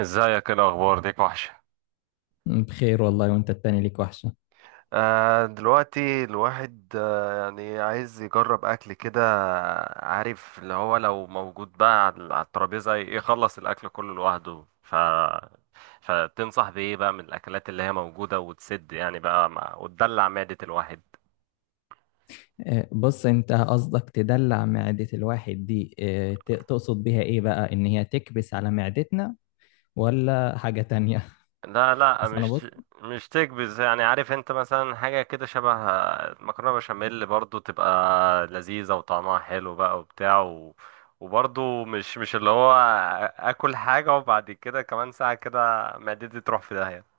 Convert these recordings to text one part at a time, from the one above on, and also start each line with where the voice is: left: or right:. right: ازيك؟ ايه الاخبار؟ ديك وحشه.
left: بخير والله وانت التاني ليك وحشة.
right: دلوقتي الواحد يعني عايز يجرب اكل كده. عارف اللي هو لو موجود بقى على الترابيزه يخلص الاكل كله لوحده. ف فتنصح بايه بقى من الاكلات اللي هي موجوده وتسد يعني بقى وتدلع معده الواحد.
left: بص، انت قصدك تدلع معدة الواحد دي، تقصد بيها ايه بقى؟ ان هي تكبس على معدتنا ولا حاجة تانية؟
right: لا لا
left: اصل انا
right: مش
left: بص.
right: مش تكبس. يعني عارف انت مثلا حاجة كده شبه مكرونة بشاميل، برضو تبقى لذيذة وطعمها حلو بقى وبرضو مش اللي هو اكل حاجة وبعد كده كمان ساعة كده معدتي تروح في داهية.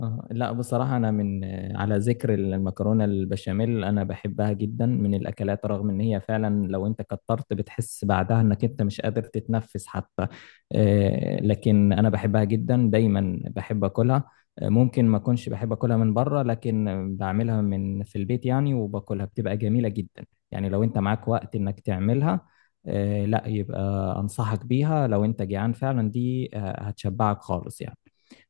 left: لا، بصراحة أنا من على ذكر المكرونة البشاميل أنا بحبها جدا من الأكلات، رغم إن هي فعلا لو أنت كترت بتحس بعدها إنك أنت مش قادر تتنفس حتى. لكن أنا بحبها جدا، دايما بحب أكلها. ممكن ما أكونش بحب أكلها من بره، لكن بعملها من في البيت يعني، وباكلها بتبقى جميلة جدا. يعني لو أنت معاك وقت إنك تعملها، لا، يبقى أنصحك بيها. لو أنت جعان فعلا دي، هتشبعك خالص يعني.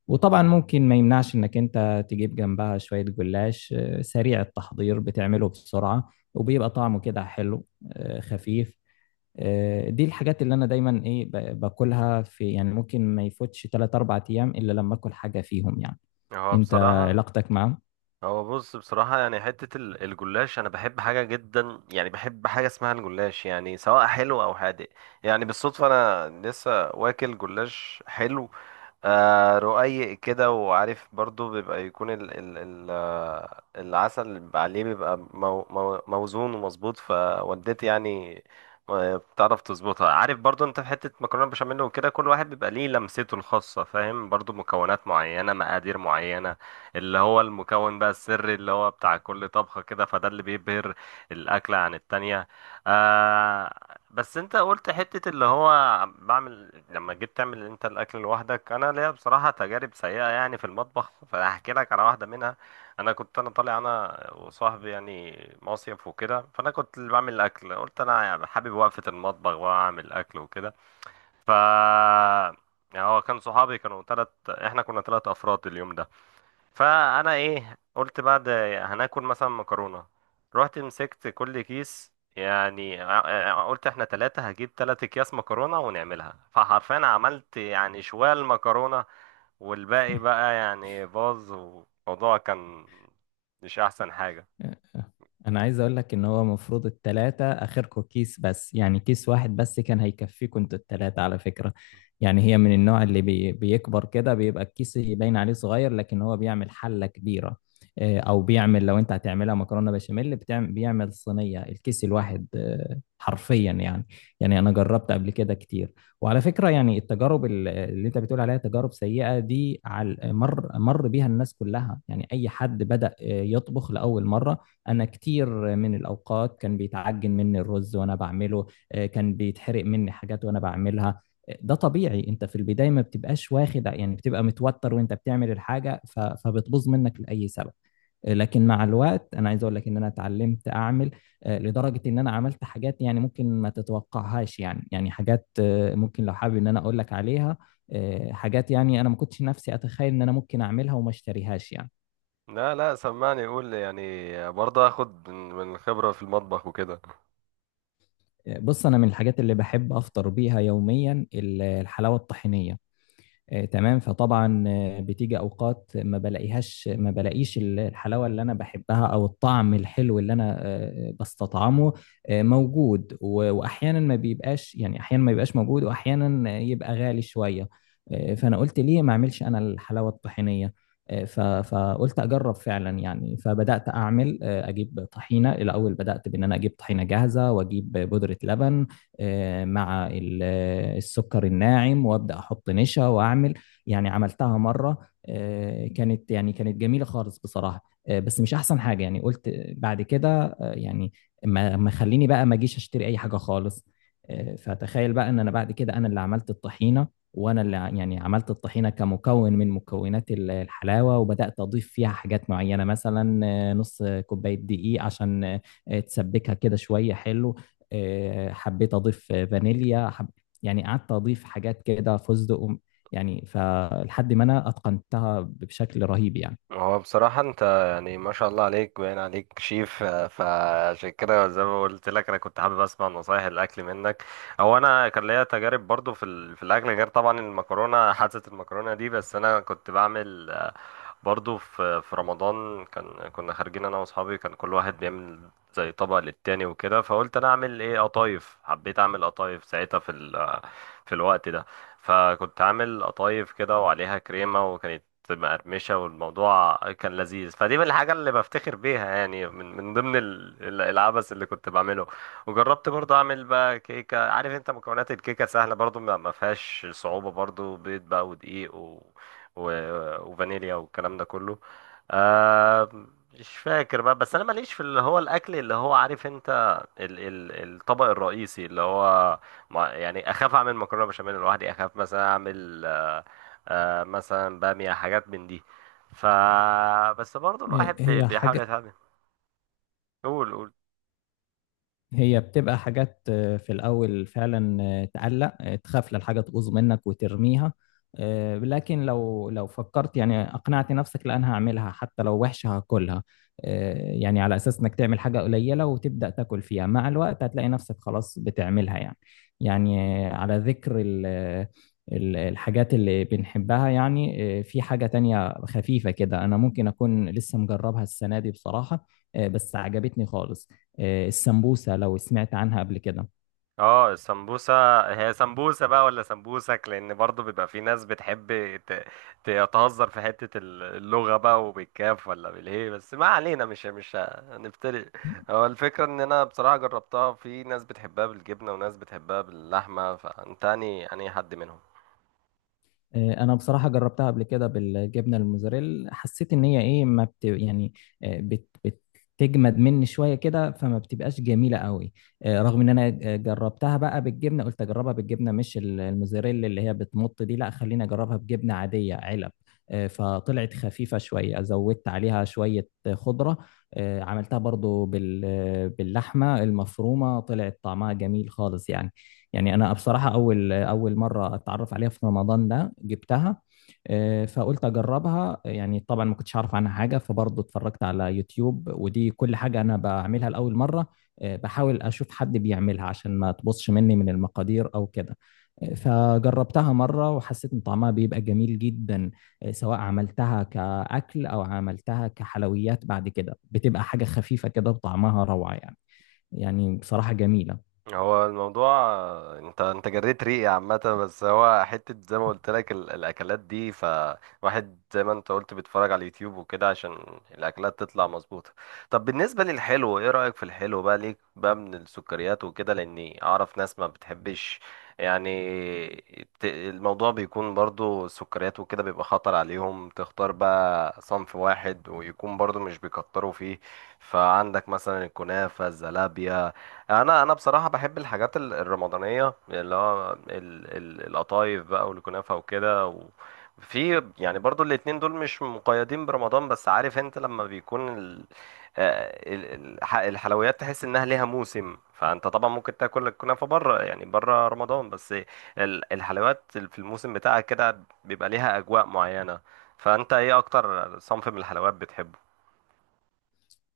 left: وطبعا ممكن ما يمنعش انك انت تجيب جنبها شوية جلاش، سريع التحضير، بتعمله بسرعة وبيبقى طعمه كده حلو، خفيف. دي الحاجات اللي انا دايما ايه، باكلها في يعني، ممكن ما يفوتش 3 4 ايام الا لما اكل حاجة فيهم يعني.
right: هو
left: انت
right: بصراحة
left: علاقتك معاهم؟
right: هو بص بصراحة، يعني حتة الجلاش أنا بحب حاجة جدا، يعني بحب حاجة اسمها الجلاش، يعني سواء حلو أو حادق. يعني بالصدفة أنا لسه واكل جلاش حلو، آه، رقيق كده. وعارف برضو بيبقى يكون ال ال ال آه، العسل اللي بيبقى عليه بيبقى مو مو موزون ومظبوط، فوالدتي يعني آه، بتعرف تظبطها. عارف برضو انت في حتة مكرونة بشاميل وكده، كل واحد بيبقى ليه لمسته الخاصة، فاهم؟ برضو مكونات معينة، مقادير معينة، اللي هو المكون بقى السري اللي هو بتاع كل طبخة كده، فده اللي بيبهر الأكلة عن التانية. آه. بس انت قلت حتة اللي هو بعمل، لما جيت تعمل انت الاكل لوحدك، انا ليا بصراحة تجارب سيئة يعني في المطبخ فهحكي لك على واحدة منها. انا كنت طالع انا وصاحبي يعني مصيف وكده، فانا كنت اللي بعمل الاكل. قلت انا يعني حابب وقفة المطبخ واعمل اكل وكده. ف يعني هو كان صحابي كانوا تلت، احنا كنا تلت افراد اليوم ده. فانا ايه، قلت بعد هناكل مثلا مكرونه. رحت مسكت كل كيس، يعني قلت احنا ثلاثة، هجيب ثلاثة اكياس مكرونة ونعملها. فحرفيا عملت يعني شوال مكرونة، والباقي بقى يعني باظ، والموضوع كان مش احسن حاجة.
left: انا عايز اقول لك ان هو المفروض التلاتة اخركم كيس بس، يعني كيس واحد بس كان هيكفيكم انتوا التلاتة على فكرة. يعني هي من النوع اللي بيكبر كده، بيبقى الكيس يبين عليه صغير لكن هو بيعمل حلة كبيرة. او بيعمل، لو انت هتعملها مكرونة بشاميل بيعمل صينية الكيس الواحد، حرفيا يعني. يعني انا جربت قبل كده كتير، وعلى فكرة يعني التجارب اللي انت بتقول عليها تجارب سيئة دي على مر بيها الناس كلها، يعني اي حد بدأ يطبخ لأول مرة. انا كتير من الاوقات كان بيتعجن مني الرز وانا بعمله، كان بيتحرق مني حاجات وانا بعملها. ده طبيعي، انت في البدايه ما بتبقاش واخد يعني، بتبقى متوتر وانت بتعمل الحاجه فبتبوظ منك لاي سبب. لكن مع الوقت، انا عايز اقول لك ان انا اتعلمت اعمل، لدرجه ان انا عملت حاجات يعني ممكن ما تتوقعهاش، يعني يعني حاجات ممكن لو حابب ان انا اقول لك عليها. حاجات يعني انا ما كنتش نفسي اتخيل ان انا ممكن اعملها وما اشتريهاش يعني.
right: لا، سمعني، يقول يعني برضه اخد من الخبرة في المطبخ وكده.
left: بص، انا من الحاجات اللي بحب افطر بيها يوميا الحلاوه الطحينيه. تمام. فطبعا بتيجي اوقات ما بلاقيهاش، ما بلاقيش الحلاوه اللي انا بحبها او الطعم الحلو اللي انا بستطعمه موجود، واحيانا ما بيبقاش، يعني احيانا ما بيبقاش موجود، واحيانا يبقى غالي شويه. فانا قلت ليه ما اعملش انا الحلاوه الطحينيه؟ فقلت اجرب فعلا يعني، فبدات اعمل، اجيب طحينه الاول، بدات بان انا اجيب طحينه جاهزه واجيب بودره لبن مع السكر الناعم، وابدا احط نشا واعمل. يعني عملتها مره، كانت يعني كانت جميله خالص بصراحه. بس مش احسن حاجه، يعني قلت بعد كده يعني ما خليني بقى ما اجيش اشتري اي حاجه خالص. فتخيل بقى ان انا بعد كده انا اللي عملت الطحينه، وانا اللي يعني عملت الطحينه كمكون من مكونات الحلاوه، وبدات اضيف فيها حاجات معينه مثلا نص كوبايه دقيق عشان تسبكها كده شويه حلو. حبيت اضيف فانيليا يعني قعدت اضيف حاجات كده، فستق يعني فلحد ما انا اتقنتها بشكل رهيب يعني.
right: هو بصراحة انت يعني ما شاء الله عليك، باين عليك شيف، آه، فعشان كده زي ما قلت لك انا كنت حابب اسمع نصايح الاكل منك. هو انا كان ليا تجارب برضو في الاكل، غير طبعا المكرونة، حادثة المكرونة دي. بس انا كنت بعمل برضو في رمضان، كان كنا خارجين انا واصحابي، كان كل واحد بيعمل زي طبق للتاني وكده. فقلت انا اعمل ايه؟ قطايف. حبيت اعمل قطايف ساعتها في في الوقت ده. فكنت عامل قطايف كده وعليها كريمة، وكانت مقرمشة، والموضوع كان لذيذ. فدي من الحاجة اللي بفتخر بيها، يعني من من ضمن العبث اللي كنت بعمله. وجربت برضو اعمل بقى كيكة. عارف انت مكونات الكيكة سهلة برضو، ما فيهاش صعوبة، برضو بيض بقى ودقيق وفانيليا والكلام ده كله. آه، مش فاكر بقى. بس انا ماليش في اللي هو الاكل اللي هو، عارف انت، ال ال الطبق الرئيسي اللي هو. يعني اخاف اعمل مكرونه بشاميل لوحدي، اخاف مثلا اعمل آه، آه، مثلا باميه، حاجات من دي. ف بس برضو الواحد
left: هي
right: بيحاول
left: حاجه،
right: يتعلم. قول، قول.
left: هي بتبقى حاجات في الأول فعلا تقلق، تخاف للحاجة تبوظ منك وترميها. لكن لو فكرت يعني أقنعت نفسك لا أنا هعملها حتى لو وحشة هاكلها، يعني على أساس إنك تعمل حاجة قليلة وتبدأ تاكل فيها، مع الوقت هتلاقي نفسك خلاص بتعملها يعني. يعني على ذكر الحاجات اللي بنحبها يعني، في حاجة تانية خفيفة كده أنا ممكن أكون لسه مجربها السنة دي بصراحة. بس عجبتني خالص. السمبوسة، لو سمعت عنها قبل كده.
right: اه، السمبوسة. هي سمبوسة بقى ولا سمبوسك؟ لأن برضو بيبقى في ناس بتحب ت- تتهزر في حتة اللغة بقى، وبالكاف ولا بالهي، بس ما علينا، مش هنفترق. هو الفكرة إن أنا بصراحة جربتها، في ناس بتحبها بالجبنة وناس بتحبها باللحمة، فأنت أنهي حد منهم؟
left: انا بصراحة جربتها قبل كده بالجبنة الموزاريلا، حسيت ان هي ايه، ما بت يعني آه، بت بتجمد مني شوية كده فما بتبقاش جميلة قوي. رغم ان انا جربتها بقى بالجبنة، قلت اجربها بالجبنة مش الموزاريلا اللي هي بتمط دي، لا خليني اجربها بجبنة عادية علب. فطلعت خفيفة شوية، زودت عليها شوية خضرة. عملتها برضو باللحمة المفرومة، طلعت طعمها جميل خالص يعني. يعني انا بصراحه اول مره اتعرف عليها في رمضان ده جبتها. فقلت اجربها يعني. طبعا ما كنتش اعرف عنها حاجه، فبرضه اتفرجت على يوتيوب، ودي كل حاجه انا بعملها لاول مره بحاول اشوف حد بيعملها عشان ما تبصش مني من المقادير او كده. فجربتها مره وحسيت ان طعمها بيبقى جميل جدا. سواء عملتها كاكل او عملتها كحلويات بعد كده، بتبقى حاجه خفيفه كده وطعمها روعه يعني، يعني بصراحه جميله.
right: هو الموضوع انت جريت ريقي عامة. بس هو حتة زي ما قلت لك الأكلات دي، فواحد زي ما انت قلت بيتفرج على اليوتيوب وكده عشان الأكلات تطلع مظبوطة. طب بالنسبة للحلو، ايه رأيك في الحلو بقى؟ ليك بقى من السكريات وكده؟ لأني أعرف ناس ما بتحبش يعني، الموضوع بيكون برضو السكريات وكده بيبقى خطر عليهم، تختار بقى صنف واحد ويكون برضو مش بيكتروا فيه. فعندك مثلا الكنافة، الزلابية. انا بصراحه بحب الحاجات الرمضانيه، اللي هو القطايف بقى والكنافه وكده في يعني برضو الاتنين دول مش مقيدين برمضان، بس عارف انت لما بيكون الحلويات، تحس انها ليها موسم. فانت طبعا ممكن تاكل الكنافه بره، يعني بره رمضان، بس الحلويات في الموسم بتاعها كده بيبقى ليها اجواء معينه. فانت ايه اكتر صنف من الحلويات بتحبه؟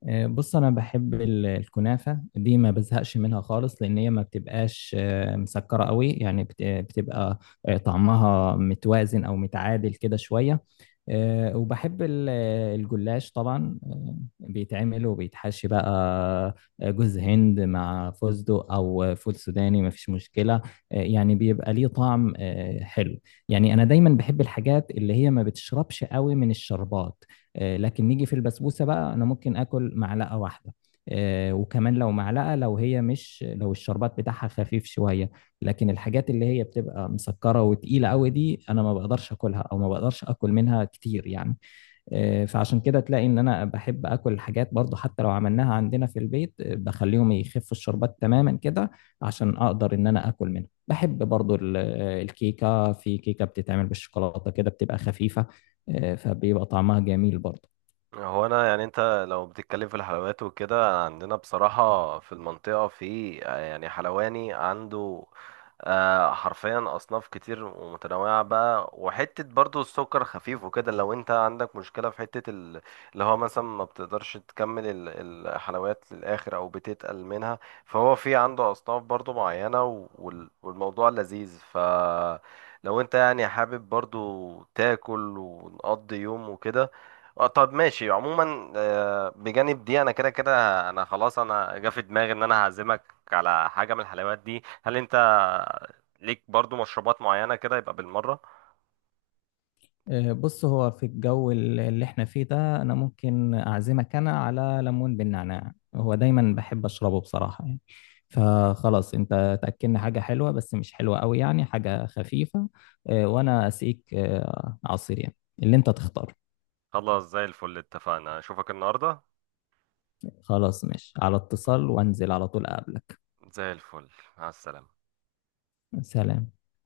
left: بص، انا بحب الكنافه دي، ما بزهقش منها خالص، لان هي ما بتبقاش مسكره قوي يعني، بتبقى طعمها متوازن او متعادل كده شويه. وبحب الجلاش طبعا، بيتعمل وبيتحشي بقى جوز هند مع فستق او فول سوداني مفيش مشكله، يعني بيبقى ليه طعم حلو. يعني انا دايما بحب الحاجات اللي هي ما بتشربش قوي من الشربات. لكن نيجي في البسبوسه بقى، انا ممكن اكل معلقه واحده وكمان، لو معلقه لو هي مش، لو الشربات بتاعها خفيف شويه، لكن الحاجات اللي هي بتبقى مسكره وتقيله قوي دي انا ما بقدرش اكلها، او ما بقدرش اكل منها كتير يعني. فعشان كده تلاقي ان انا بحب اكل الحاجات برضو، حتى لو عملناها عندنا في البيت بخليهم يخفوا الشربات تماما كده عشان اقدر ان انا اكل منها. بحب برضو الكيكه، في كيكه بتتعمل بالشوكولاته كده بتبقى خفيفه، فبيبقى طعمها جميل برضو.
right: هو انا يعني انت لو بتتكلم في الحلويات وكده، عندنا بصراحة في المنطقة في يعني حلواني عنده آه، حرفيا اصناف كتير ومتنوعة بقى، وحتة برضو السكر خفيف وكده. لو انت عندك مشكلة في حتة اللي هو مثلا ما بتقدرش تكمل الحلويات للاخر او بتتقل منها، فهو في عنده اصناف برضو معينة والموضوع لذيذ. لو انت يعني حابب برضو تاكل ونقضي يوم وكده. آه، طب ماشي. عموما آه، بجانب دي انا كده كده، انا خلاص، انا جا في دماغي ان انا هعزمك على حاجه من الحلويات دي. هل انت ليك برضو مشروبات معينه كده، يبقى بالمره؟
left: بص، هو في الجو اللي احنا فيه ده، انا ممكن اعزمك انا على ليمون بالنعناع، هو دايما بحب اشربه بصراحة يعني. فخلاص انت تأكلنا حاجة حلوة بس مش حلوة قوي، يعني حاجة خفيفة، وانا اسقيك عصير يعني اللي انت تختار.
right: خلاص، زي الفل، اتفقنا، اشوفك النهارده.
left: خلاص، ماشي، على اتصال، وانزل على طول اقابلك.
right: زي الفل، مع السلامه.
left: سلام.